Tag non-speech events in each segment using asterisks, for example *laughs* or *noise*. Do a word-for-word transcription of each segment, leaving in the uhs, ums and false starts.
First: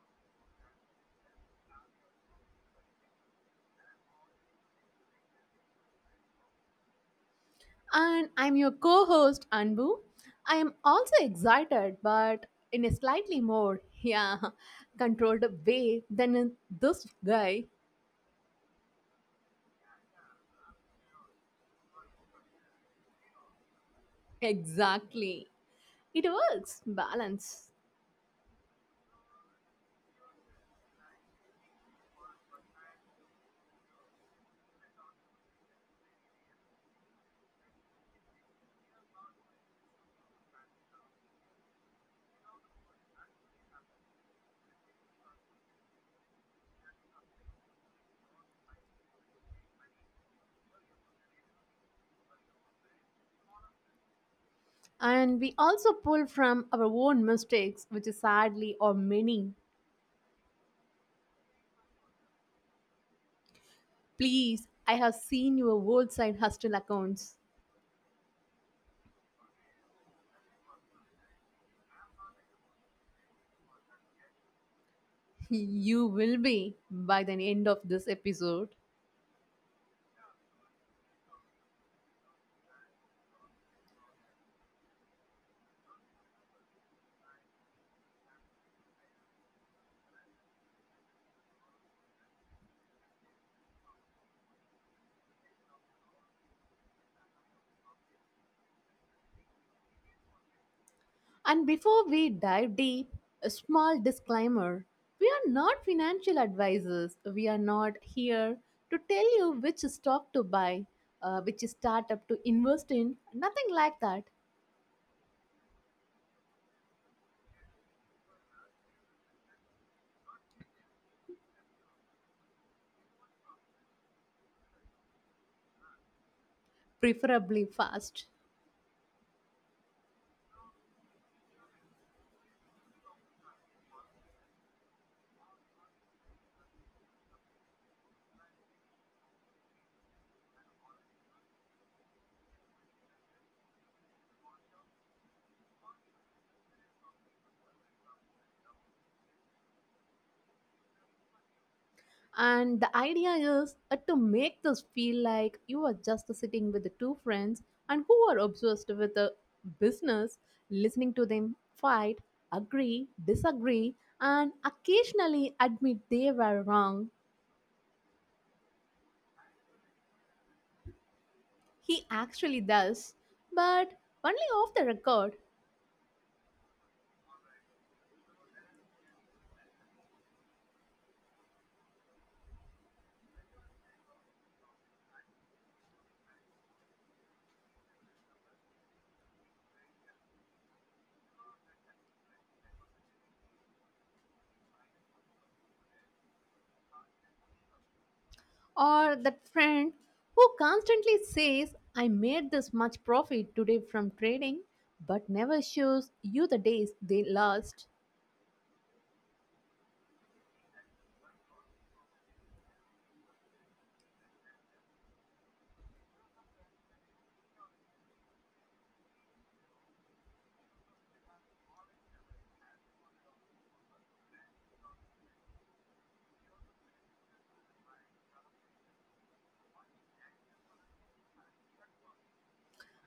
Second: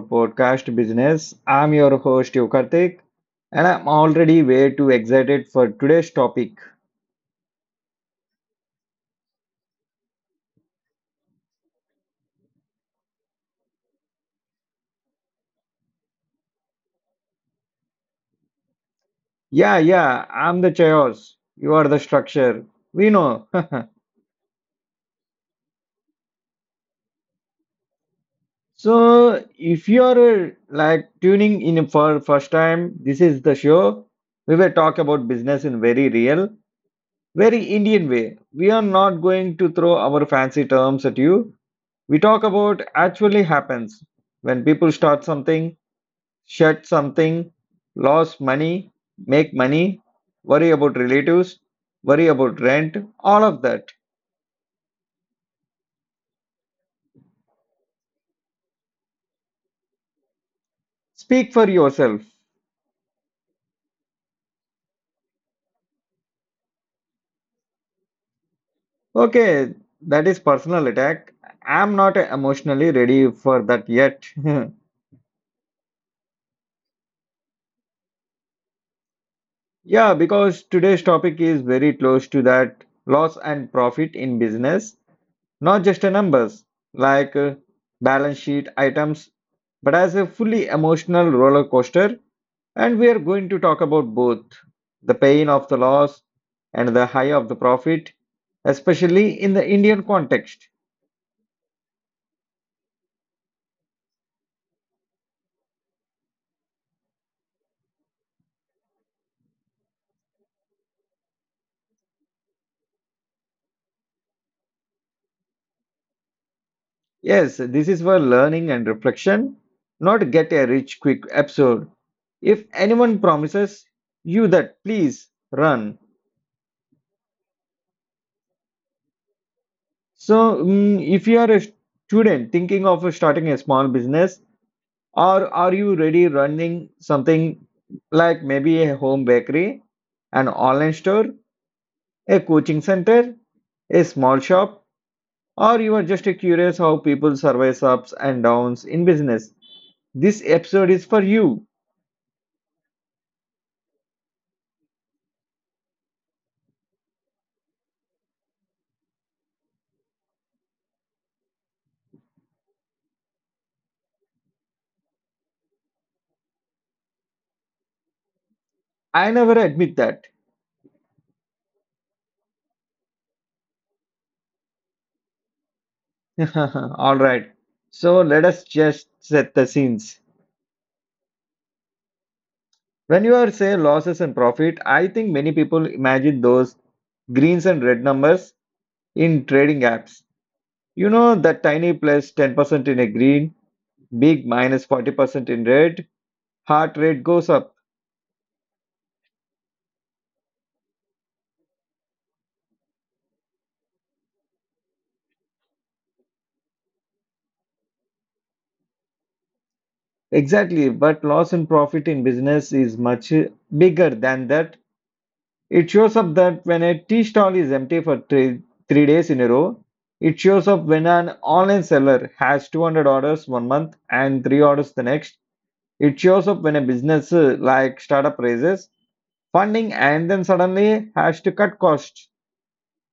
podcast business. I'm your host Yukartik and I'm already way too excited for today's topic. And I'm your co host, Anbu. I am also excited, but in a slightly more, *laughs* yeah, controlled way than in this guy. Yeah, yeah, I'm the chaos. You are the structure. We know. Exactly. It works, balance. *laughs* so if you're uh, like tuning in for first time, this is the show. We will talk about business in very real, very Indian way. We are not going to throw our fancy terms at you. We talk about actually happens when people start something Shed something, lose money, make money, worry about relatives, worry about rent, all of that. And we also pull from our own mistakes, which is sadly or many. Speak for yourself. Please, I have seen your old side hustle accounts. *laughs* Okay, that is personal attack. I'm not emotionally ready for that yet. *laughs* You will be by the end of this episode. Yeah, because today's topic is very close to that loss and profit in business, not just a numbers like uh, balance sheet items, but as a fully emotional roller coaster. And we are going to talk about both the pain of the loss and the high of the profit, especially in the Indian context. And before we dive deep, a small disclaimer, we are not financial advisors. We are not here to tell you which stock to buy, uh, which startup to invest in, nothing like that, Yes, this is where learning and reflection, not get a rich quick episode. If anyone promises you that, please run. preferably fast. So, mm, if you are a student thinking of starting a small business, or are you ready running something like maybe a home bakery, an online store, a coaching center, a small shop, or you are just curious how people survive ups and downs in business, this episode is for you. And the idea is uh, to make this feel like you are just sitting with two friends and who are obsessed with a business, listening to them fight, agree, disagree, and occasionally admit they were wrong. I never admit that. He actually does, but only off the record. *laughs* All right. So let us just set the scenes. When you are say losses and profit, I think many people imagine those greens and red numbers in trading apps. You know that tiny ten percent in a green, big forty percent in red, heart rate goes up. Or that friend who constantly says, I made this much profit today from trading, but never shows you the days they lost. Exactly, but loss and profit in business is much bigger than that. It shows up that when a tea stall is empty for three, three days in a row, it shows up when an online seller has two hundred orders one month and three orders the next. It shows up when a business uh, like startup raises funding and then suddenly has to cut costs.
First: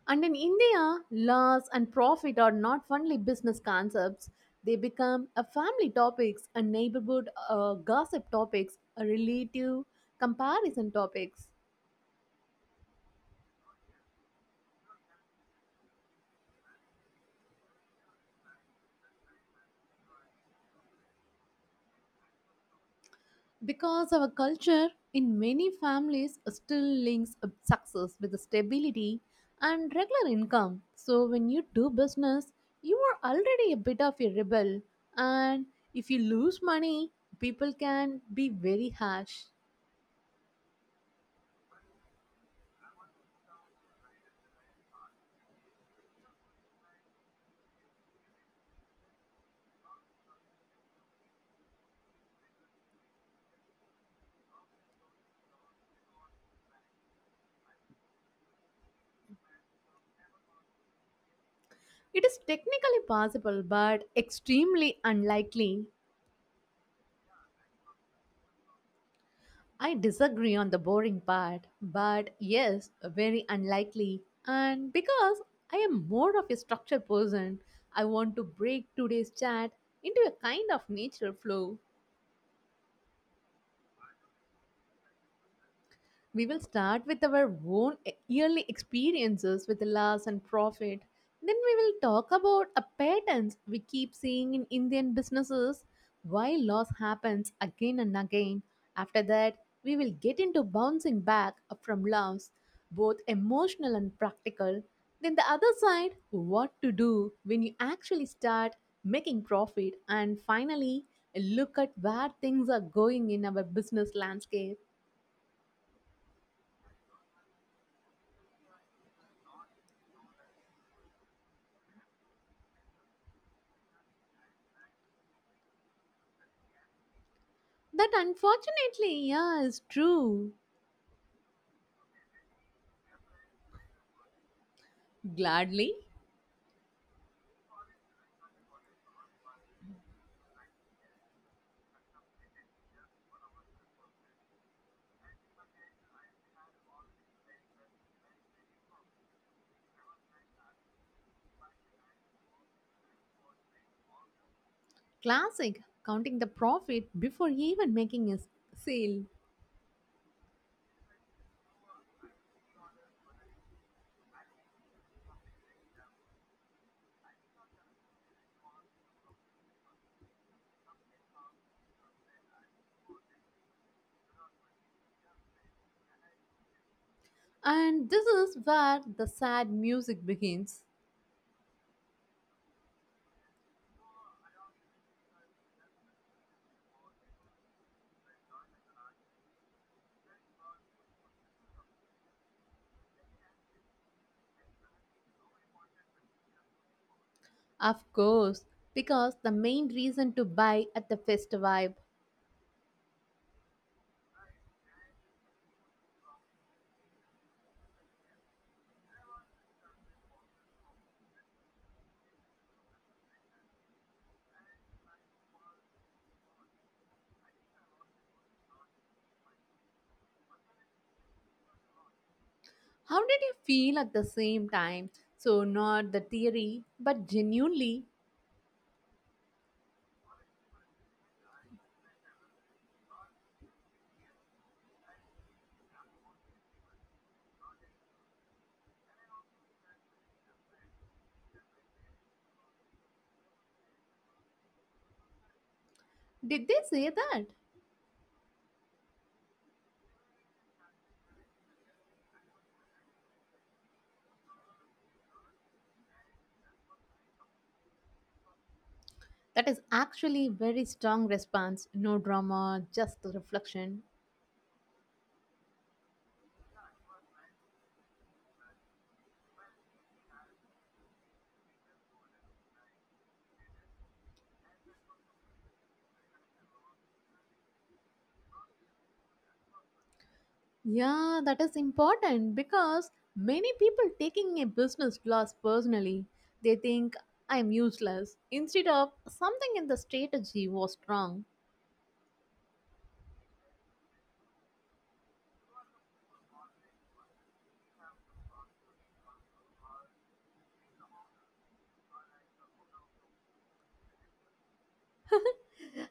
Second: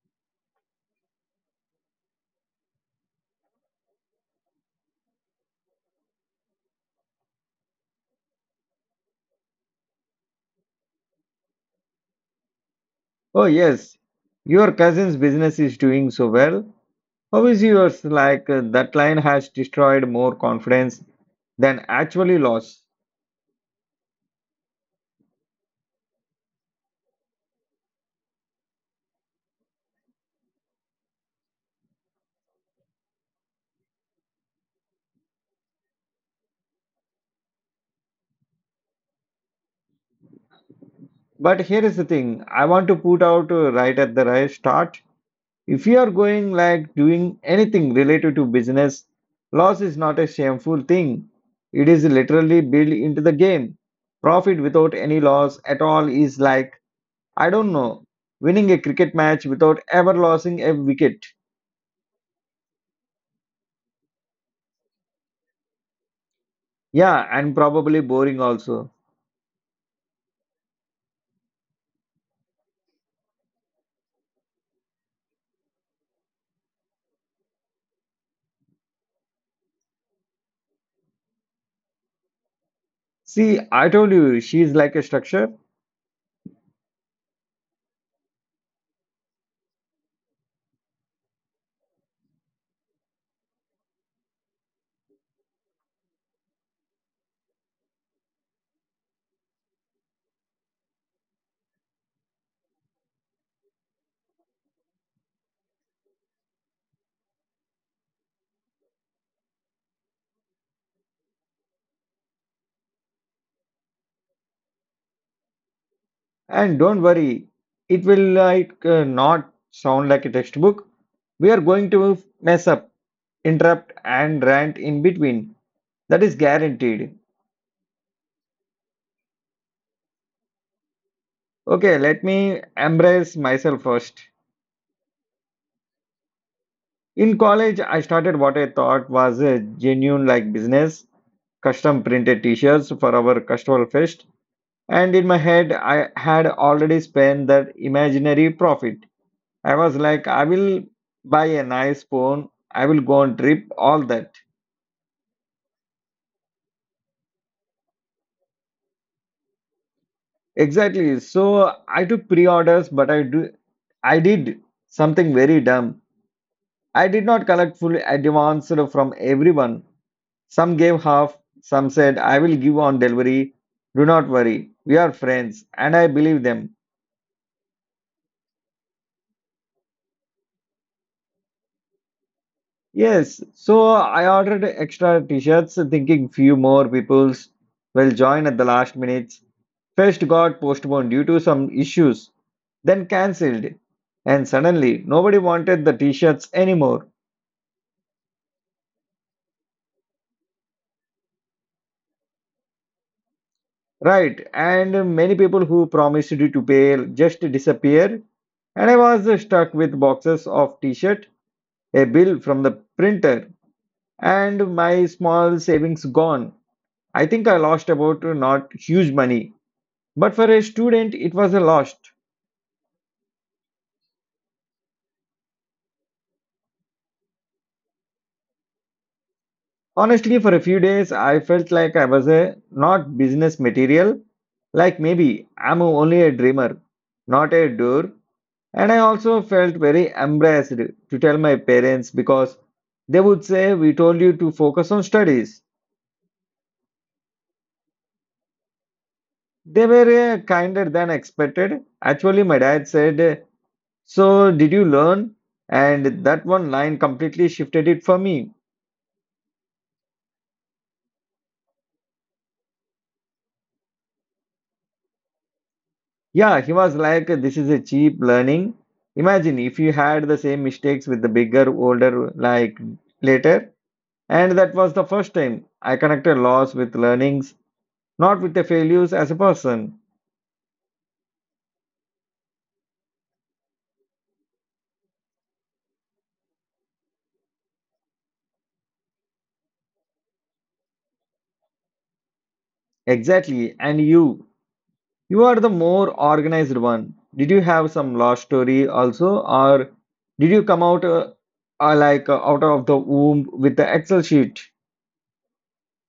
And in India, loss and profit are not only business concepts, they become a family topics, a neighborhood uh, gossip topics, a relative comparison topics. Oh, yes, your cousin's business is doing so well. How is yours? Like uh, that line has destroyed more confidence than actually lost. Because our culture in many families still links up success with stability and regular income. So when you do business, you are already a bit of a rebel, and if you lose money, people can be very harsh. But here is the thing I want to put out uh, right at the right start. If you are going like doing anything related to business, loss is not a shameful thing. It is literally built into the game. Profit without any loss at all is like, I don't know, winning a cricket match without ever losing a wicket. It is technically possible but extremely unlikely. Yeah, and probably boring also. I disagree on the boring part, but yes, very unlikely. And because I am more of a structured person, I want to break today's chat into a kind of natural flow. See, I told you, she is like a structure. We will start with our own e- yearly experiences with loss and profit. Then we will talk about a patterns we keep seeing in Indian businesses, why loss happens again and again. After that, we will get into bouncing back from loss, both emotional and practical. Then the other side, what to do when you actually start making profit. And finally, a look at where things are going in our business landscape. And don't worry, it will like uh, not sound like a textbook. We are going to mess up, interrupt, and rant in between. That is guaranteed. That unfortunately, yeah, is true. Okay, let me embrace myself first. Gladly, In college, I started what I thought was a genuine like business, custom printed t-shirts for our cultural fest. And in my head, I had already spent that imaginary profit. I was like, I will buy a nice phone, I will go on trip, all that. classic, counting the profit before even making a s- sale. Exactly. So I took pre-orders, but I do I did something very dumb. I did not collect full advance from everyone. Some gave half, some said I will give on delivery. Do not worry. We are friends and I believe them. And this is where the sad music begins. Yes, so I ordered extra t-shirts thinking few more peoples will join at the last minute. First got postponed due to some issues, then cancelled. And suddenly nobody wanted the t-shirts anymore. Of course, because the main reason to buy at the fest vibe. Right, and many people who promised to pay just disappeared, and I was stuck with boxes of t-shirt, a bill from the printer, and my small savings gone. I think I lost about uh, not huge money, but for a student it was a loss. How did you feel at the same time? So, not the theory, but genuinely, Honestly, for a few days I felt like I was a not business material, like maybe I'm only a dreamer, not a doer. And I also felt very embarrassed to tell my parents because they would say, we told you to focus on studies. did they say that? They were uh, kinder than expected. Actually, my dad said, so, did you learn? And that one line completely shifted it for me. That is actually very strong response. No drama, just the reflection. Yeah, he was like, this is a cheap learning. Imagine if you had the same mistakes with the bigger, older, like later. And that was the first time I connected loss with learnings, not with the failures as a person. Yeah, that is important because many people taking a business class personally, they think I am useless instead of something in the strategy was wrong. Exactly. And you, you are the more organized one. Did you have some love story also, or did you come out uh, uh, like uh, out of the womb with the Excel sheet?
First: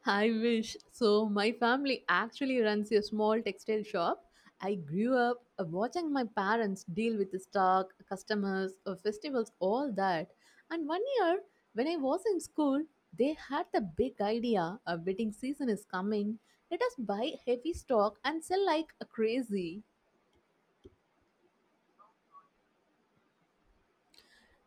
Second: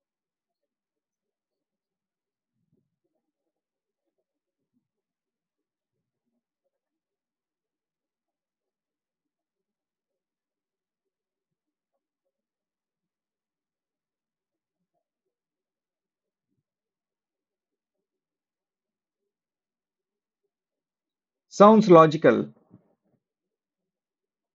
I wish. So, my family actually runs a small textile shop. I grew up uh, watching my parents deal with the stock, customers, uh, festivals, all that. And one year, when I was in school, they had the big idea a wedding season is coming. Let us buy heavy stock and sell like crazy. Sounds logical.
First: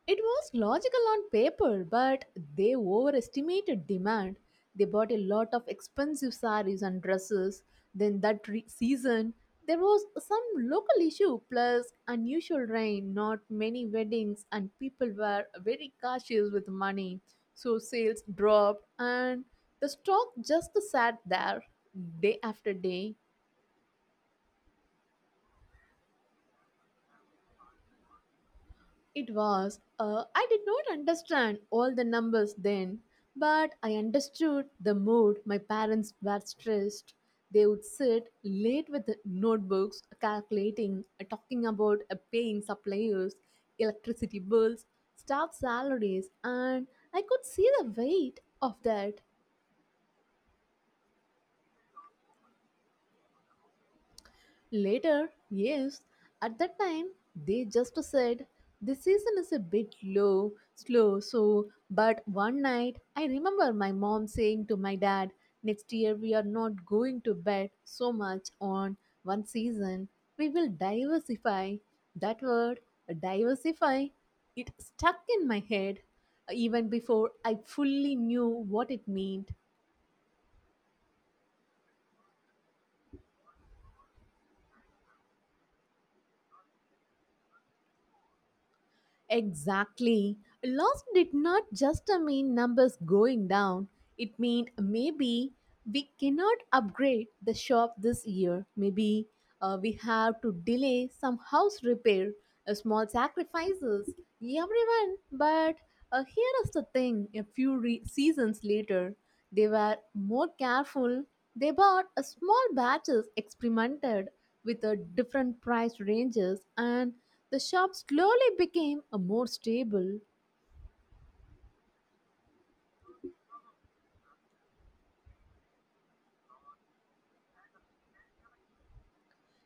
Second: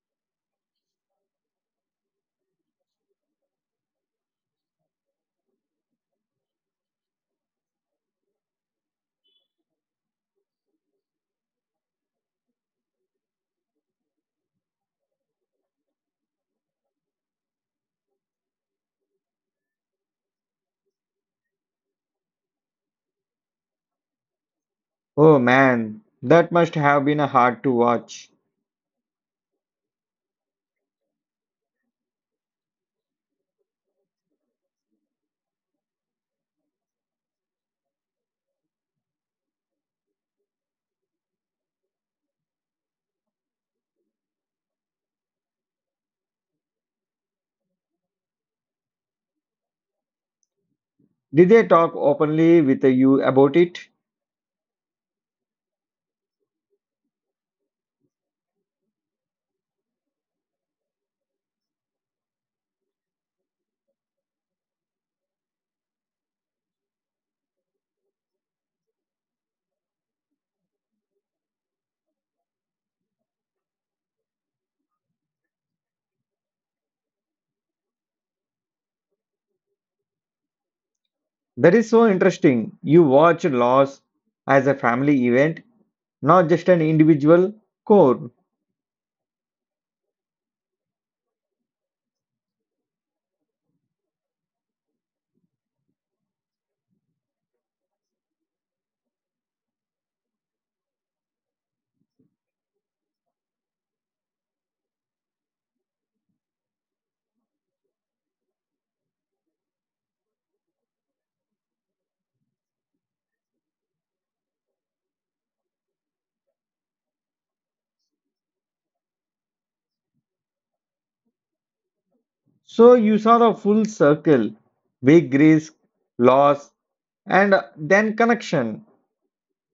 It was logical on paper, but they overestimated demand. They bought a lot of expensive saris and dresses. Then, that re- season, there was some local issue plus unusual rain, not many weddings, and people were very cautious with money. So, sales dropped, and the stock just sat there day after day. Oh man, that must have been uh, hard to watch. It was. Uh, I did not understand all the numbers then, but I understood the mood my parents were stressed. They would sit late with the notebooks, calculating, uh, talking about uh, paying suppliers, electricity bills, staff salaries, and I could see the weight of that. Did they talk openly with uh, you about it? Later, yes, at that time they just said the season is a bit low, slow, so but one night I remember my mom saying to my dad, next year we are not going to bet so much on one season. We will diversify. That word diversify, it stuck in my head uh, even before I fully knew what it meant. That is so interesting. You watch loss as a family event, not just an individual core. Exactly. Loss did not just uh, mean numbers going down, it meant maybe we cannot upgrade the shop this year. Maybe uh, we have to delay some house repair, uh, small sacrifices. Everyone, but uh, here is the thing a few re- seasons later, they were more careful. They bought a small batches, experimented with a different price ranges, and the shop slowly became a more stable. So you saw the full circle, big risk, loss, and then connection.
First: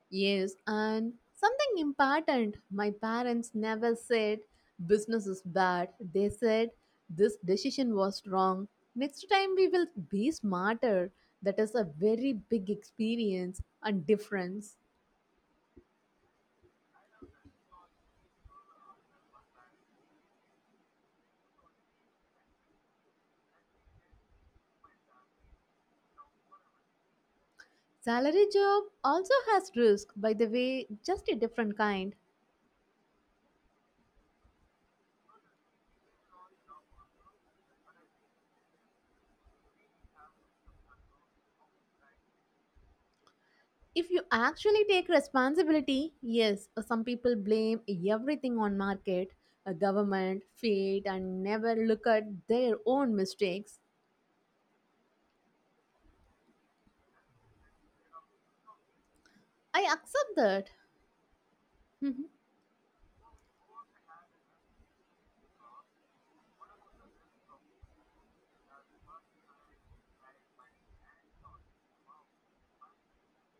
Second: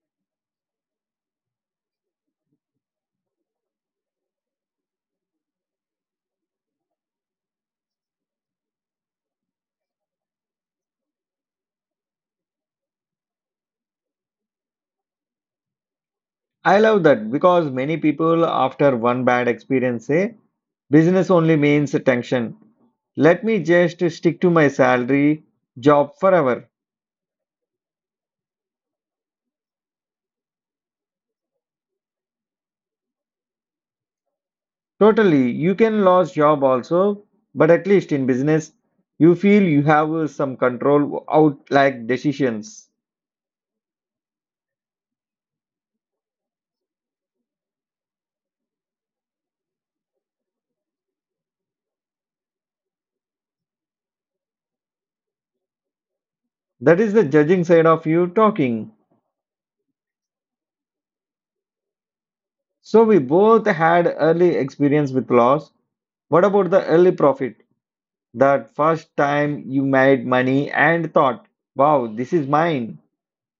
Yes, and something important. My parents never said business is bad. They said this decision was wrong. Next time we will be smarter. That is a very big experience and difference. I love that because many people after one bad experience say business only means tension. Let me just stick to my salary job forever. Salary job also has risk, by the way, just a different kind. Totally, you can lose job also, but at least in business, you feel you have some control out like decisions. If you actually take responsibility, yes, uh, some people blame everything on market, uh, government, fate, and never look at their own mistakes. That is the judging side of you talking. I accept that. *laughs* So we both had early experience with loss. What about the early profit? That first time you made money and thought, wow, this is mine.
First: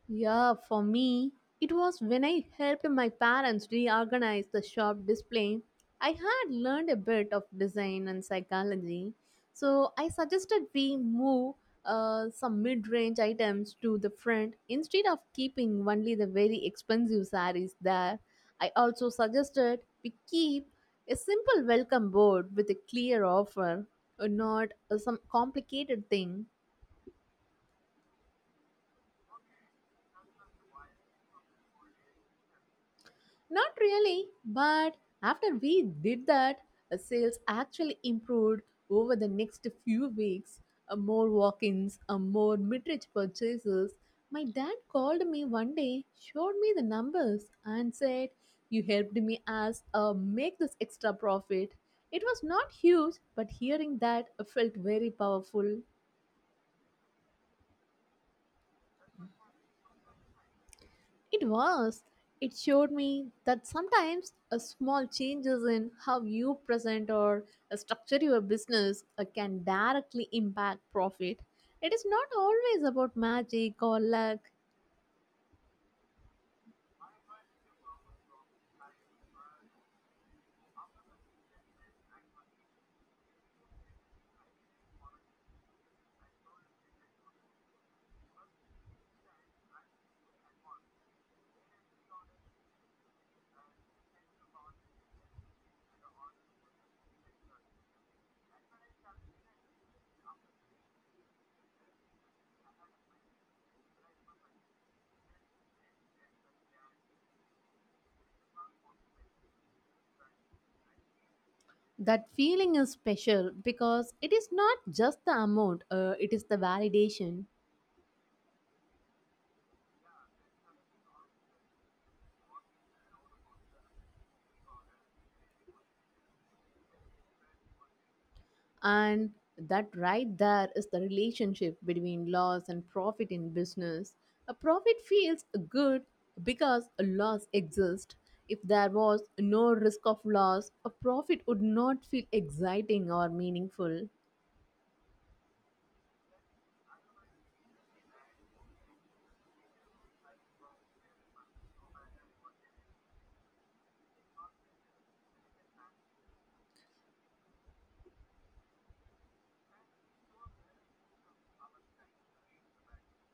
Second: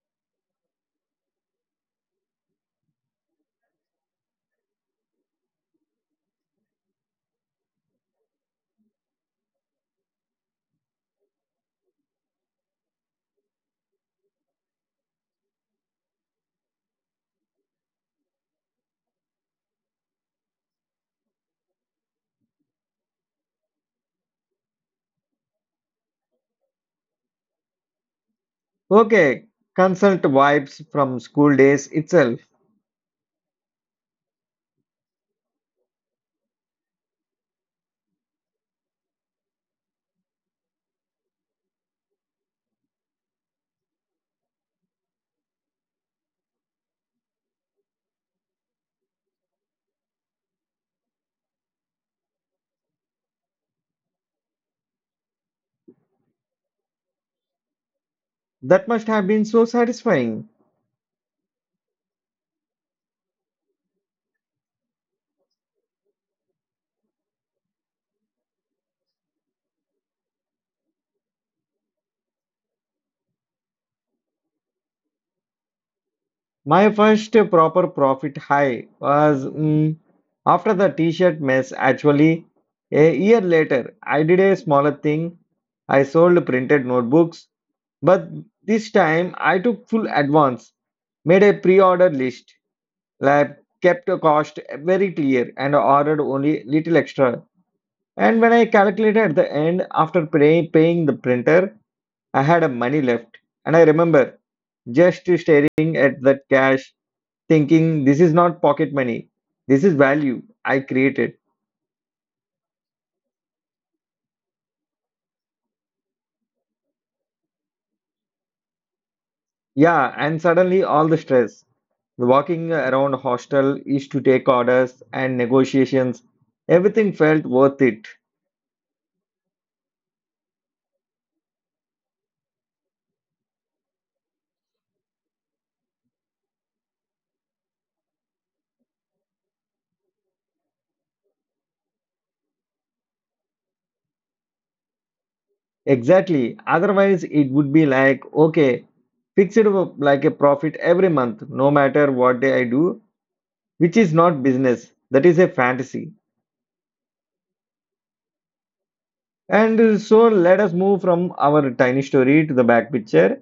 Yeah, for me, it was when I helped my parents reorganize the shop display. I had learned a bit of design and psychology, so I suggested we move uh, some mid range items to the front instead of keeping only the very expensive saris there. I also suggested we keep a simple welcome board with a clear offer, uh, not uh, some complicated thing. Okay, consult vibes from school days itself. Not really, but after we did that, uh, sales actually improved over the next few weeks. Uh, more walk ins, uh, more mid range purchases. My dad called me one day, showed me the numbers, and said, You helped me as uh, make this extra profit. It was not huge, but hearing that uh, felt very powerful. That must have been so satisfying. It was. It showed me that sometimes a small changes in how you present or uh, structure your business uh, can directly impact profit. It is not always about magic or luck. My first proper profit high was mm, after the t-shirt mess. Actually, a year later, I did a smaller thing. I sold printed notebooks, but this time I took full advance, made a pre-order list, like kept the cost very clear and ordered only little extra. And when I calculated at the end after pay, paying the printer, I had a money left. And I remember just staring at that cash thinking this is not pocket money, this is value I created. That feeling is special because it is not just the amount, uh, it is the validation. Yeah, and suddenly all the stress. Walking around hostel is to take orders and negotiations. Everything felt worth it. And that right there is the relationship between loss and profit in business. A profit feels good because a loss exists. If there was no risk of loss, a profit would not feel exciting or meaningful. Exactly. Otherwise, it would be like, okay, fix it up like a profit every month, no matter what day I do, which is not business. That is a fantasy. And uh, so let us move from our tiny story to the back picture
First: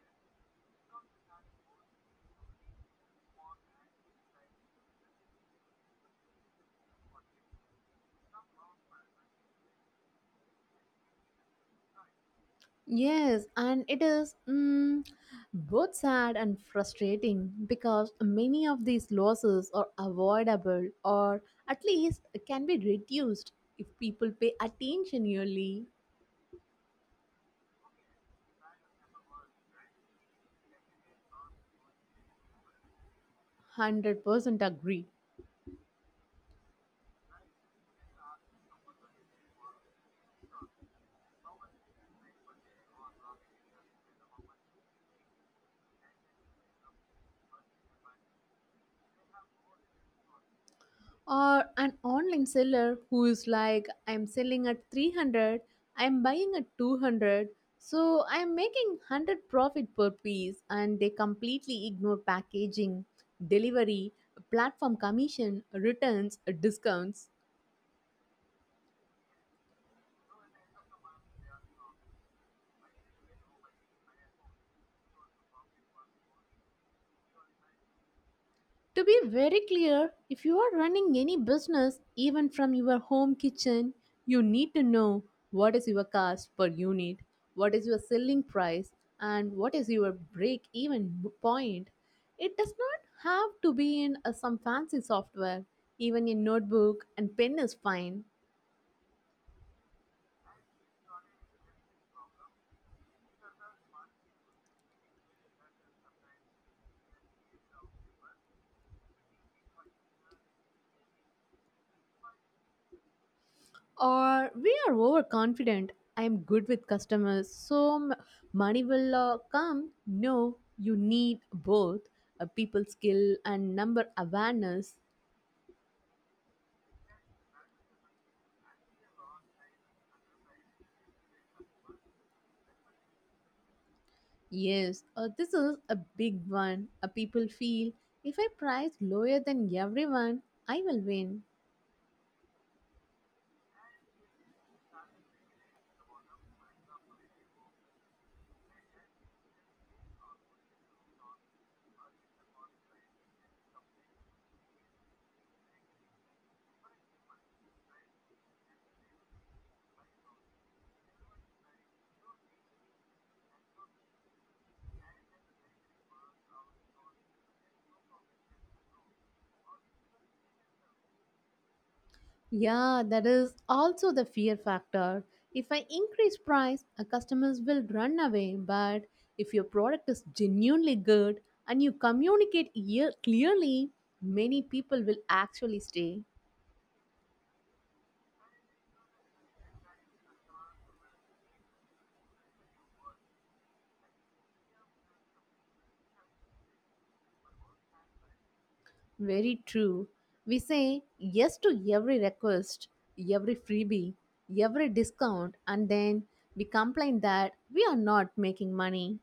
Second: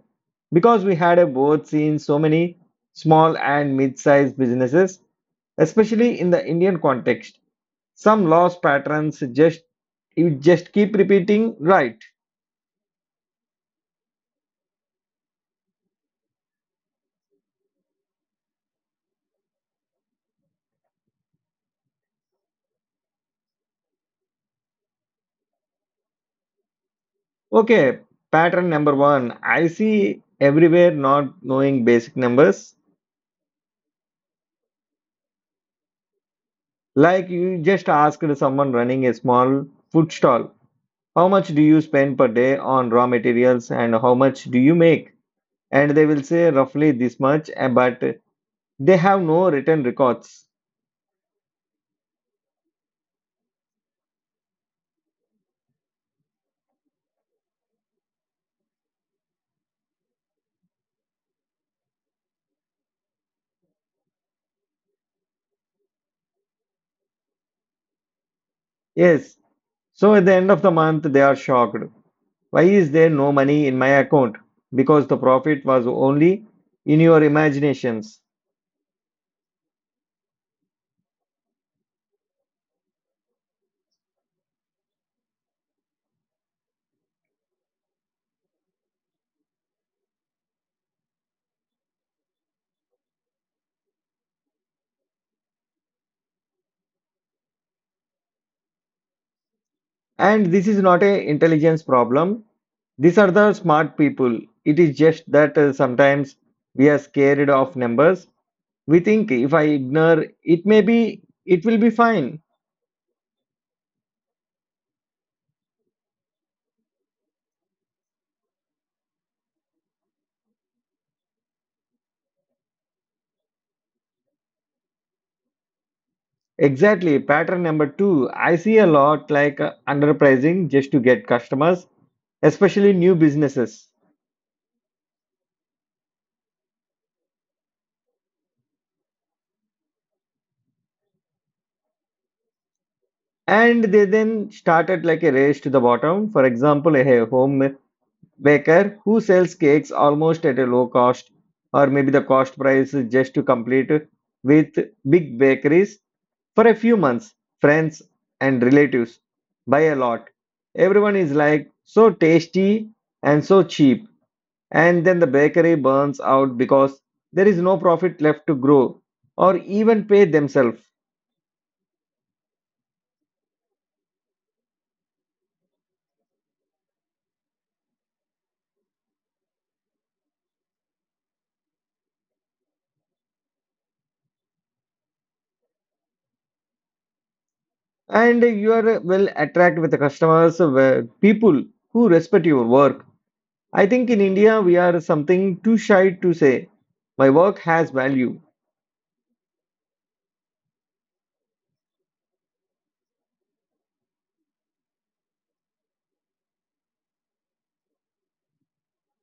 because we had uh, both seen so many small and mid sized businesses, especially in the Indian context. Some loss patterns just you just keep repeating, right? Yes, and it is mm, both sad and frustrating because many of these losses are avoidable or at least can be reduced if people pay attention early. Okay, pattern number one I see everywhere not knowing basic numbers. one hundred percent agree. Like you just asked someone running a small food stall, how much do you spend per day on raw materials and how much do you make? And they will say roughly this much, uh, but they have no written records. Or an online seller who is like, I'm selling at three hundred, I'm buying at two hundred, so I'm making one hundred profit per piece, and they completely ignore packaging, delivery, platform commission, returns, discounts. Yes. So at the end of the month, they are shocked. Why is there no money in my account? Because the profit was only in your imaginations. To be very clear, if you are running any business, even from your home kitchen, you need to know what is your cost per unit, what is your selling price, and what is your break even point. It does not have to be in a, some fancy software, even a notebook and pen is fine. And this is not a intelligence problem. These are the smart people. It is just that uh, sometimes we are scared of numbers. We think if I ignore it, maybe it will be fine. Or we are overconfident, I'm good with customers so m- money will uh, come. No, you need both a people skill and number awareness. Exactly. Pattern number two, I see a lot like uh, underpricing just to get customers, especially new businesses. Yes, uh, this is a big one a people feel if I price lower than everyone I will win. And they then started like a race to the bottom. For example, a home baker who sells cakes almost at a low cost or maybe the cost price is just to complete with big bakeries for a few months. Friends and relatives buy a lot. Everyone is like so tasty and so cheap. And then the bakery burns out because there is no profit left to grow or even pay themselves. Yeah, that is also the fear factor. If I increase price, our customers will run away. But if your product is genuinely good and you communicate ear- clearly, many people will actually stay. And you are will attract with the customers, uh, people who respect your work. I think in India we are something too shy to say, my work has value. Very true. We say yes to every request, every freebie, every discount, and then we complain that we are not making money.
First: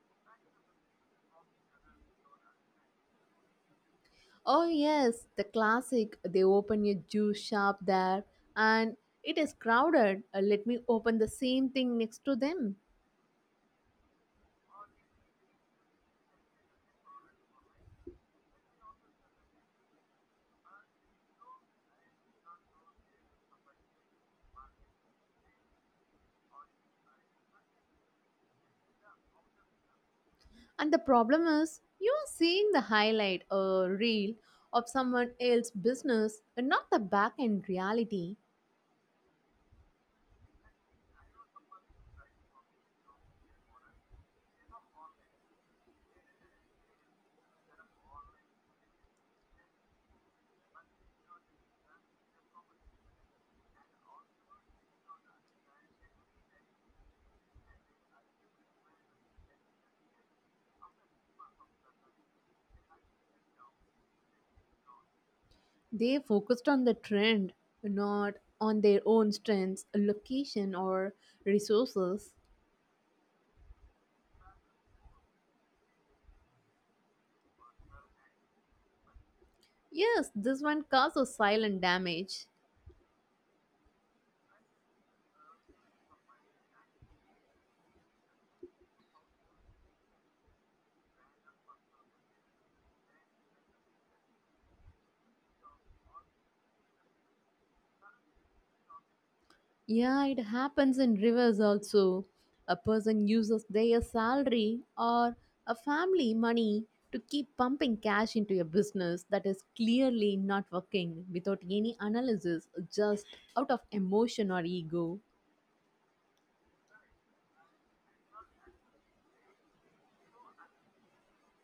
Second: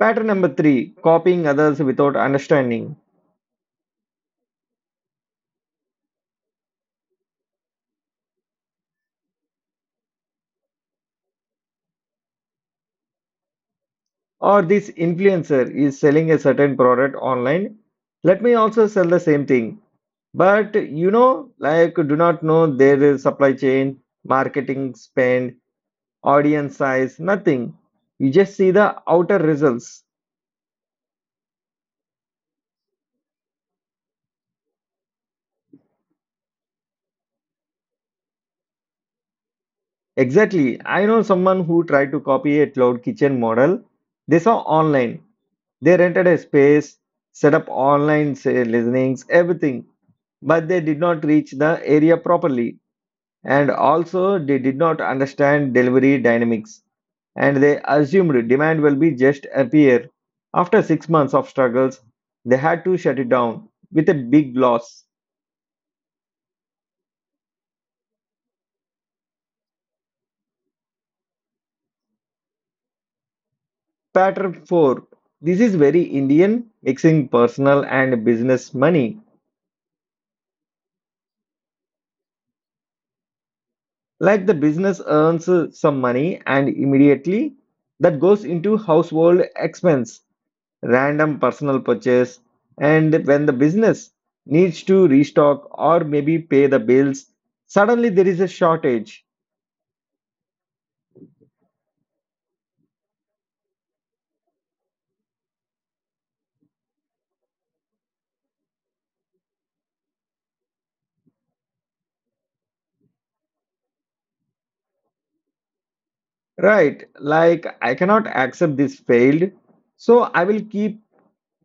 Pattern number three, copying others without understanding. Oh yes, the classic. They open a juice shop there and it is crowded. Uh, let me open the same thing next to them. Or this influencer is selling a certain product online. Let me also sell the same thing. But you know, like, do not know their supply chain, marketing spend, audience size, nothing. You just see the outer results. And the problem is you are seeing the highlight or reel of someone else's business and not the back end reality. Exactly. I know someone who tried to copy a cloud kitchen model. They saw online. They rented a space, set up online say, listenings, everything, but they did not reach the area properly. And also, they did not understand delivery dynamics and they assumed demand will be just appear. After six months of struggles, they had to shut it down with a big loss. They focused on the trend, not on their own strengths, location or resources. Pattern four. This is very Indian, mixing personal and business money. Yes, this one causes silent damage. Like the business earns uh, some money and immediately that goes into household expense random personal purchase, and when the business needs to restock or maybe pay the bills, suddenly there is a shortage. Yeah, it happens in rivers also. A person uses their salary or a family money to keep pumping cash into a business that is clearly not working without any analysis, just out of emotion or ego. Right, like I cannot accept this failed, so I will keep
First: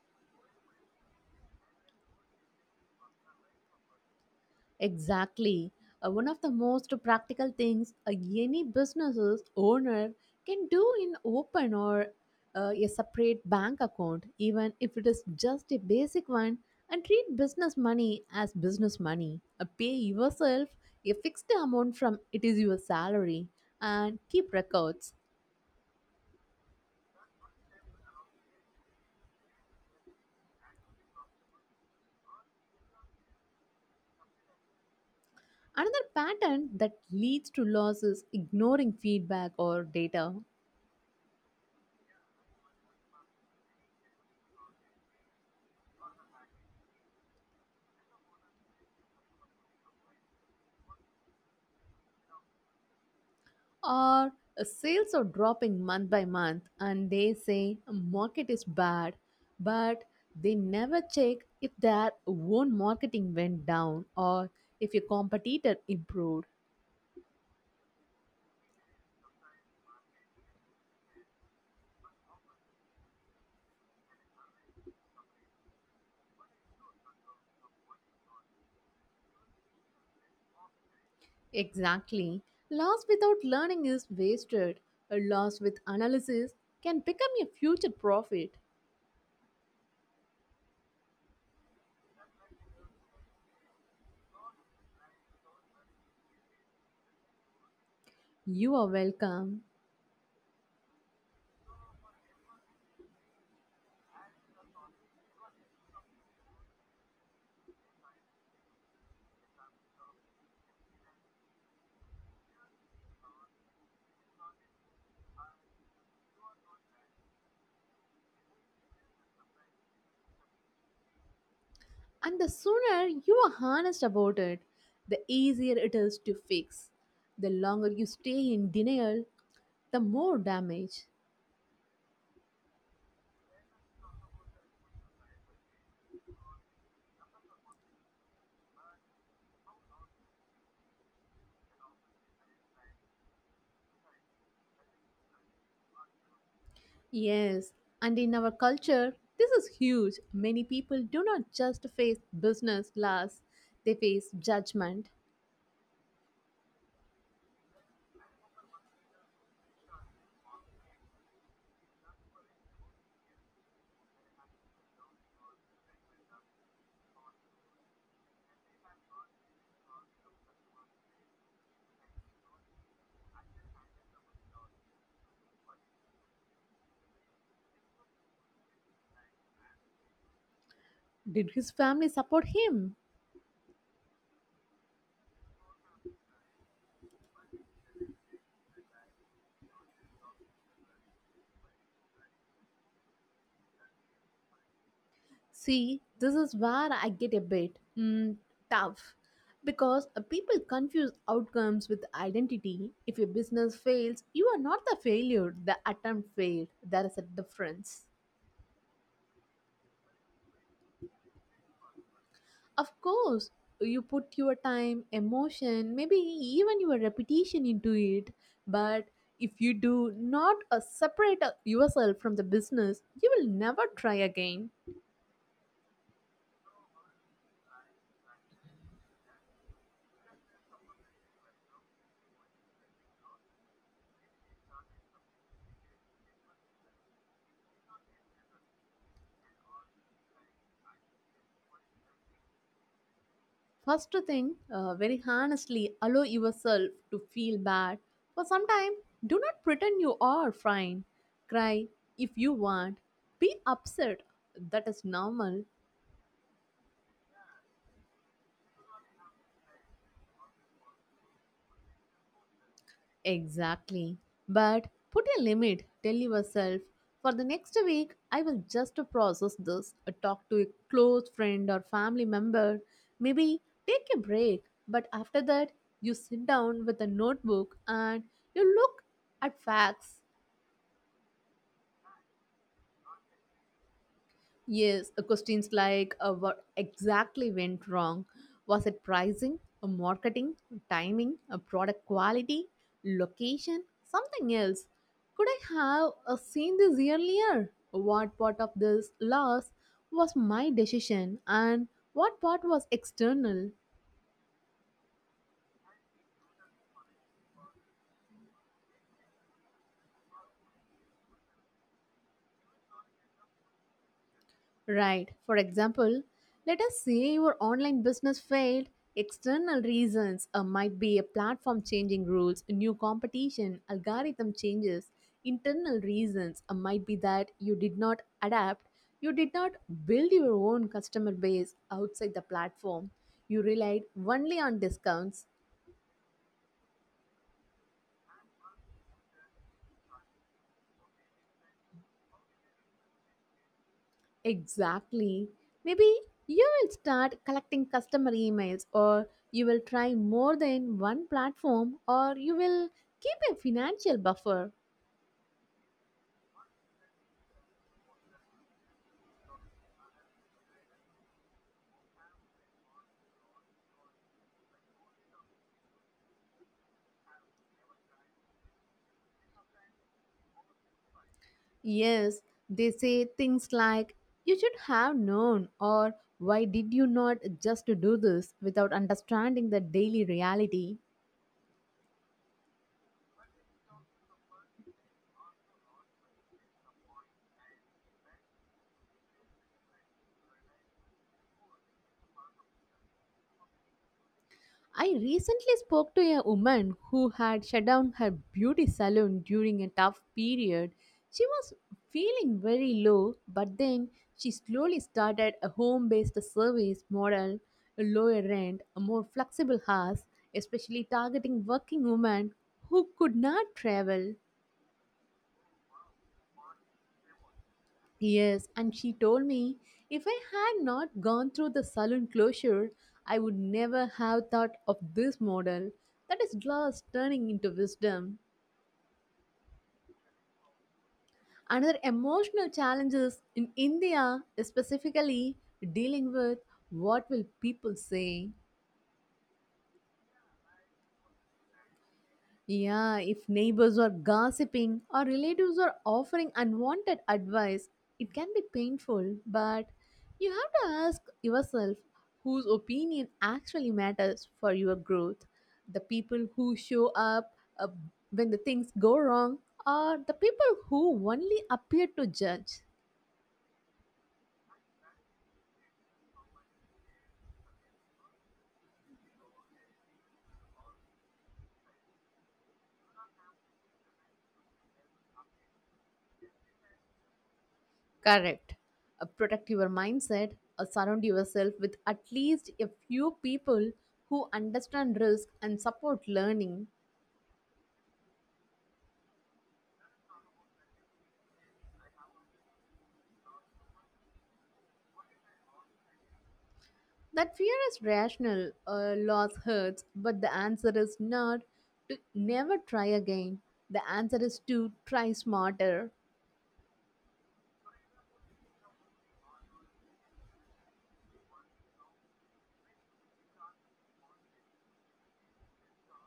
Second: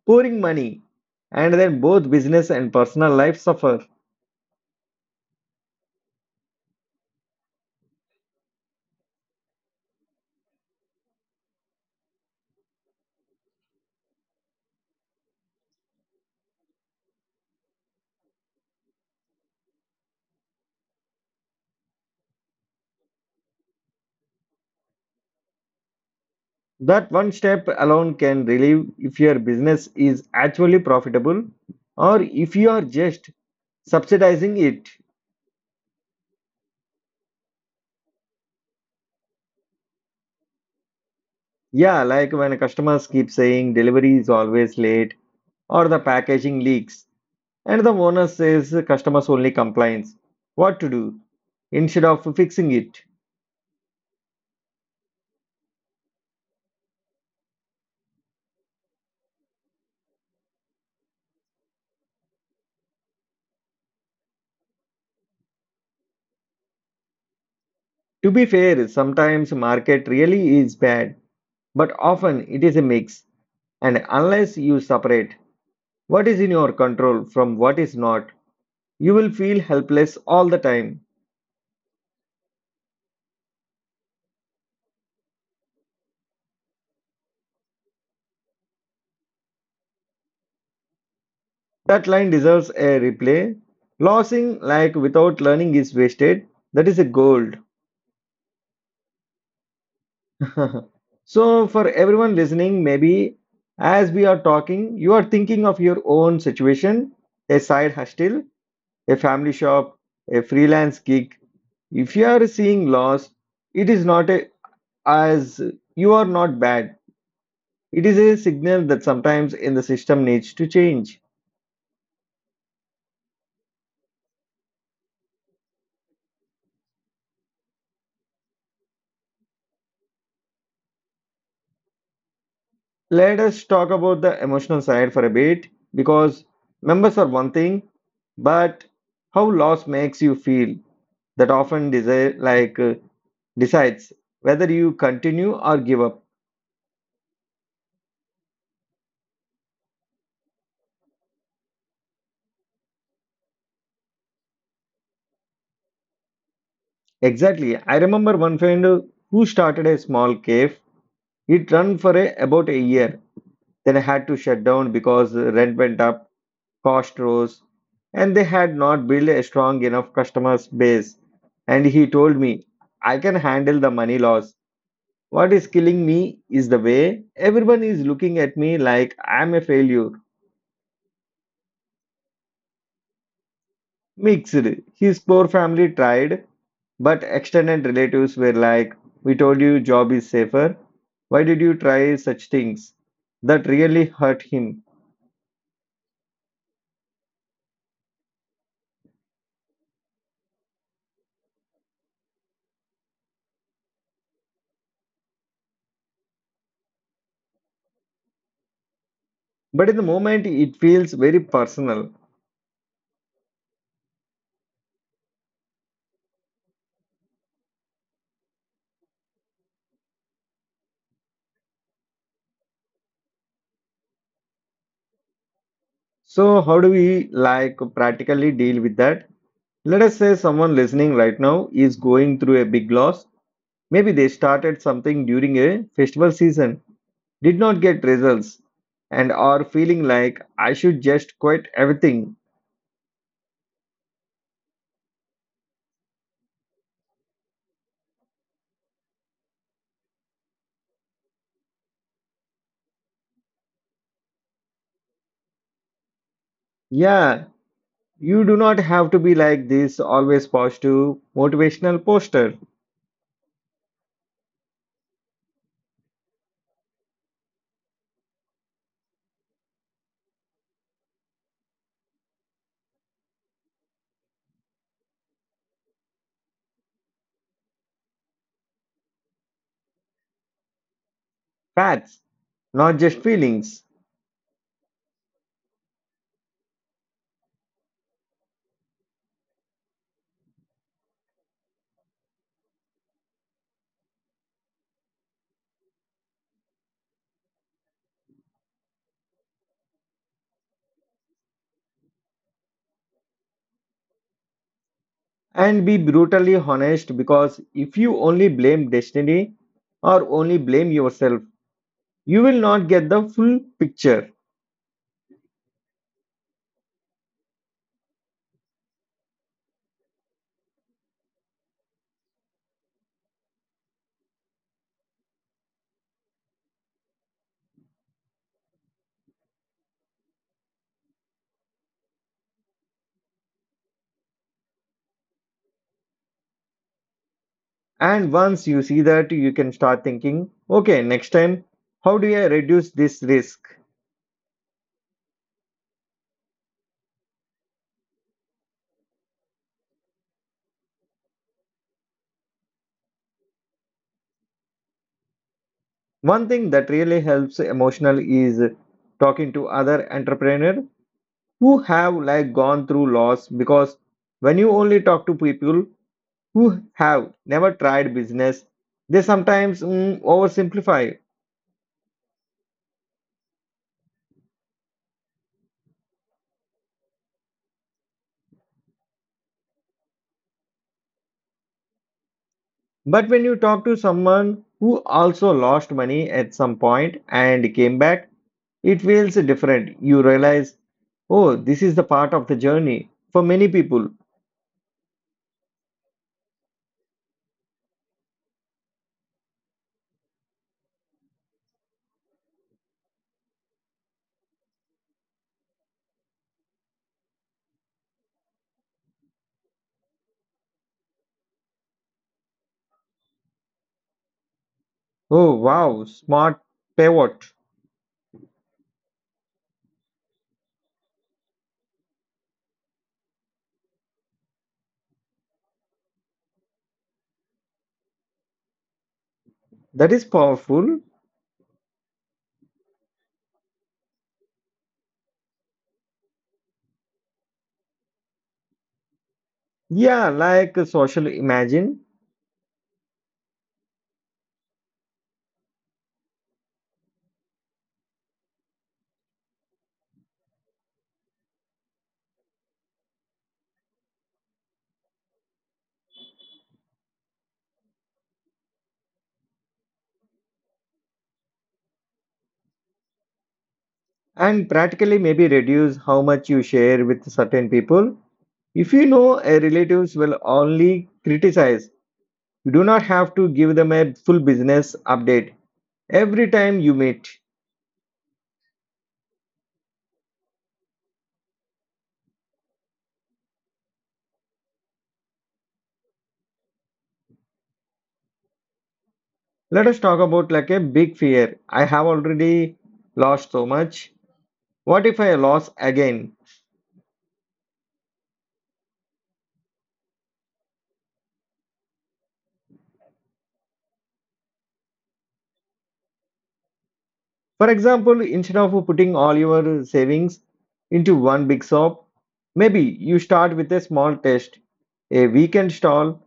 pouring money, and then both business and personal life suffer. Exactly. Uh, one of the most practical things uh, any business's owner can do in open or uh, a separate bank account, even if it is just a basic one, and treat business money as business money. Uh, pay yourself a fixed amount from it is your salary and keep records. That one step alone can relieve if your business is actually profitable or if you are just subsidizing it. Another pattern that leads to loss is ignoring feedback or data. Yeah, like when customers keep saying delivery is always late, or the packaging leaks, and the owner says customers only complains, what to do instead of fixing it. Or uh, sales are dropping month by month and they say market is bad, but they never check if their own marketing went down or if your competitor improved. To be fair, sometimes market really is bad, but often it is a mix, and unless you separate what is in your control from what is not, you will feel helpless all the time. Exactly. Loss without learning is wasted. A loss with analysis can become your future profit. That line deserves a replay. Losing like without learning is wasted. That is a gold. You are welcome. *laughs* So, for everyone listening, maybe as we are talking, you are thinking of your own situation: a side hustle, a family shop, a freelance gig. If you are seeing loss, it is not a, as, you are not bad. It is a signal that sometimes in the system needs to change. And the sooner you are honest about it, the easier it is to fix. The longer you stay in denial, the more damage. Let us talk about the emotional side for a bit, because members are one thing, but how loss makes you feel, that often desire like uh, decides whether you continue or give up. Yes, and in our culture, this is huge. Many people do not just face business loss, they face judgment. Exactly. I remember one friend who started a small cave. It ran for a, about a year, then had to shut down because rent went up, cost rose, and they had not built a strong enough customer base. And he told me, I can handle the money loss. What is killing me is the way everyone is looking at me like I'm a failure. Did his family support him? Mixed. His poor family tried, but extended relatives were like, we told you job is safer. Why did you try such things? That really hurt him. See, this is where I get a bit mm, tough because uh, people confuse outcomes with identity. If your business fails, you are not the failure, the attempt failed. There is a difference. But in the moment, it feels very personal. Of course, you put your time, emotion, maybe even your repetition into it, but if you do not uh, separate uh, yourself from the business, you will never try again. So, how do we like practically deal with that? Let us say someone listening right now is going through a big loss. Maybe they started something during a festival season, did not get results, and are feeling like I should just quit everything. First thing, uh, very honestly, allow yourself to feel bad for some time. Do not pretend you are fine. Cry if you want. Be upset. That is normal. Yeah, you do not have to be like this always positive motivational poster. Exactly. But put a limit. Tell yourself, for the next week, I will just process this. Uh, Talk to a close friend or family member. Maybe take a break. But after that, you sit down with a notebook and you look at facts. Facts, not just feelings. Yes, uh, questions like uh, what exactly went wrong? Was it pricing, uh, marketing, timing, uh, product quality, location, something else? Could I have uh, seen this earlier? What part of this loss was my decision and what part was external? And be brutally honest, because if you only blame destiny or only blame yourself, you will not get the full picture. Right. For example, let us say your online business failed. External reasons uh, might be a platform changing rules, new competition, algorithm changes. Internal reasons uh, might be that you did not adapt, you did not build your own customer base outside the platform, you relied only on discounts. And once you see that, you can start thinking, okay, next time, how do I reduce this risk? Exactly. Maybe you will start collecting customer emails, or you will try more than one platform, or you will keep a financial buffer. One thing that really helps emotional is talking to other entrepreneur who have like gone through loss, because when you only talk to people who have never tried business, they sometimes mm, oversimplify. Yes, they say things like, you should have known, or why did you not just do this without understanding the daily reality? But when you talk to someone who also lost money at some point and came back, it feels different. You realize, oh, this is the part of the journey for many people. I recently spoke to a woman who had shut down her beauty salon during a tough period. She was feeling very low, but then she slowly started a home based service model, a lower rent, a more flexible hours, especially targeting working women who could not travel. Oh wow, smart pivot. Yes, and she told me if I had not gone through the salon closure, I would never have thought of this model. That is glass turning into wisdom. That is powerful. Another emotional challenge is in India, specifically dealing with what will people say. Yeah, like social imagine. Yeah, if neighbors are gossiping or relatives are offering unwanted advice, it can be painful, but you have to ask yourself whose opinion actually matters for your growth. The people who show up uh, when the things go wrong, or the people who only appear to judge. And practically maybe reduce how much you share with certain people. If you know a relatives will only criticize, you do not have to give them a full business update every time you meet. Correct. Uh, protect your mindset. Uh, surround yourself with at least a few people who understand risk and support learning. Let us talk about like a big fear. I have already lost so much. What if I lose again? That fear is rational. Uh, loss hurts, but the answer is not to never try again. The answer is to try smarter. For example, instead of putting all your savings into one big shop, maybe you start with a small test, a weekend stall,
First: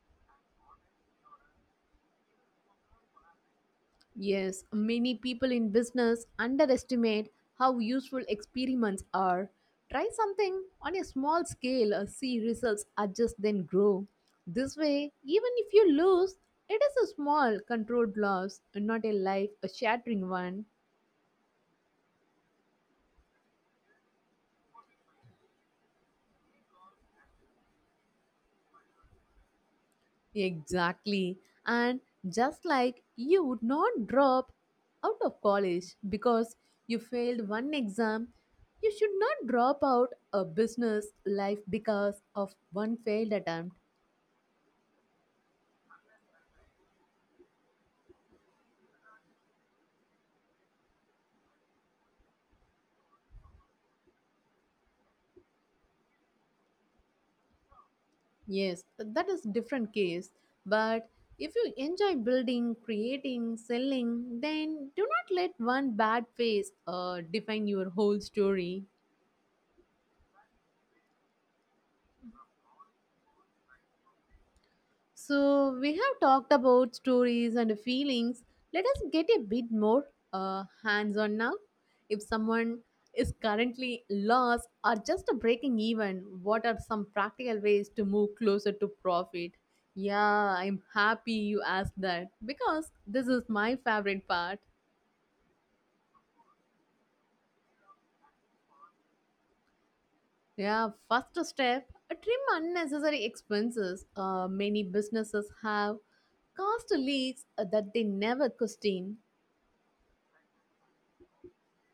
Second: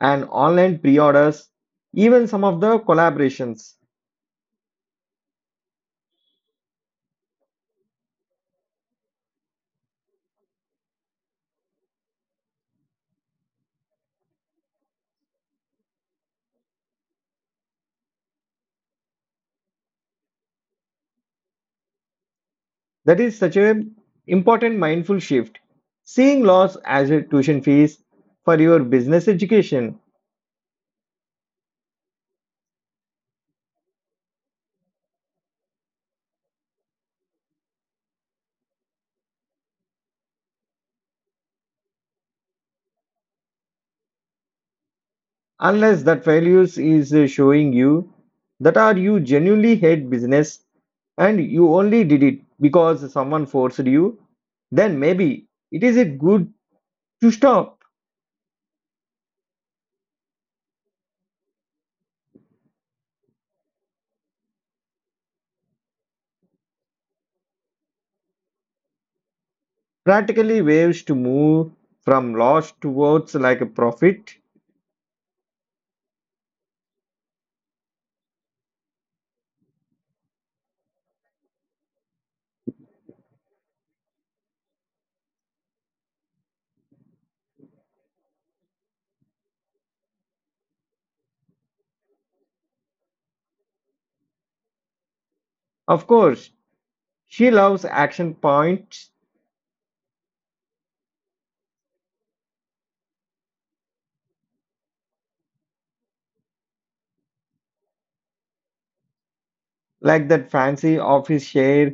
and online pre-orders, even some of the collaborations. Yes, many people in business underestimate how useful experiments are. Try something on a small scale, uh, see results, adjust, then grow. This way, even if you lose, it is a small controlled loss, not a life shattering one. That is such a important mindful shift. Seeing loss as a tuition fees for your business education, Exactly. And just like you would not drop out of college because you failed one exam, you should not drop out a business life because of one failed attempt. unless that values is uh, showing you that are you genuinely hate business and you only did it because someone forced you, then maybe it is it good to stop. Yes, that is different case. But if you enjoy building, creating, selling, then do not let one bad phase uh, define your whole story. Practically waves to move from loss towards like a profit. So, we have talked about stories and feelings. Let us get a bit more uh, hands on now. If someone is currently lost or just breaking even, what are some practical ways to move closer to profit? Yeah, I'm happy you asked that because this is my favorite part. Of course, she loves action points Yeah, first step trim unnecessary expenses. Uh, many businesses have cost leaks that they never question. like that fancy office share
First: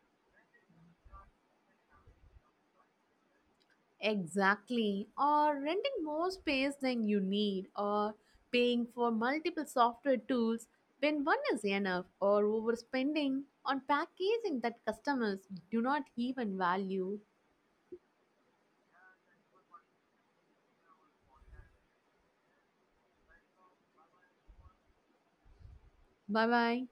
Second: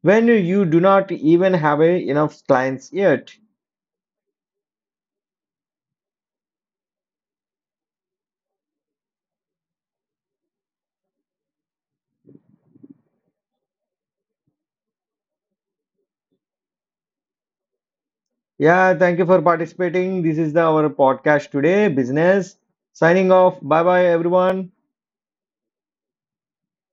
when you do not even have a, enough clients yet. Exactly. Or renting more space than you need, or paying for multiple software tools when one is enough, or overspending on packaging that customers do not even value. Yeah, thank you for participating. This is the, our podcast today, business. Signing off. Bye bye, everyone. Bye bye.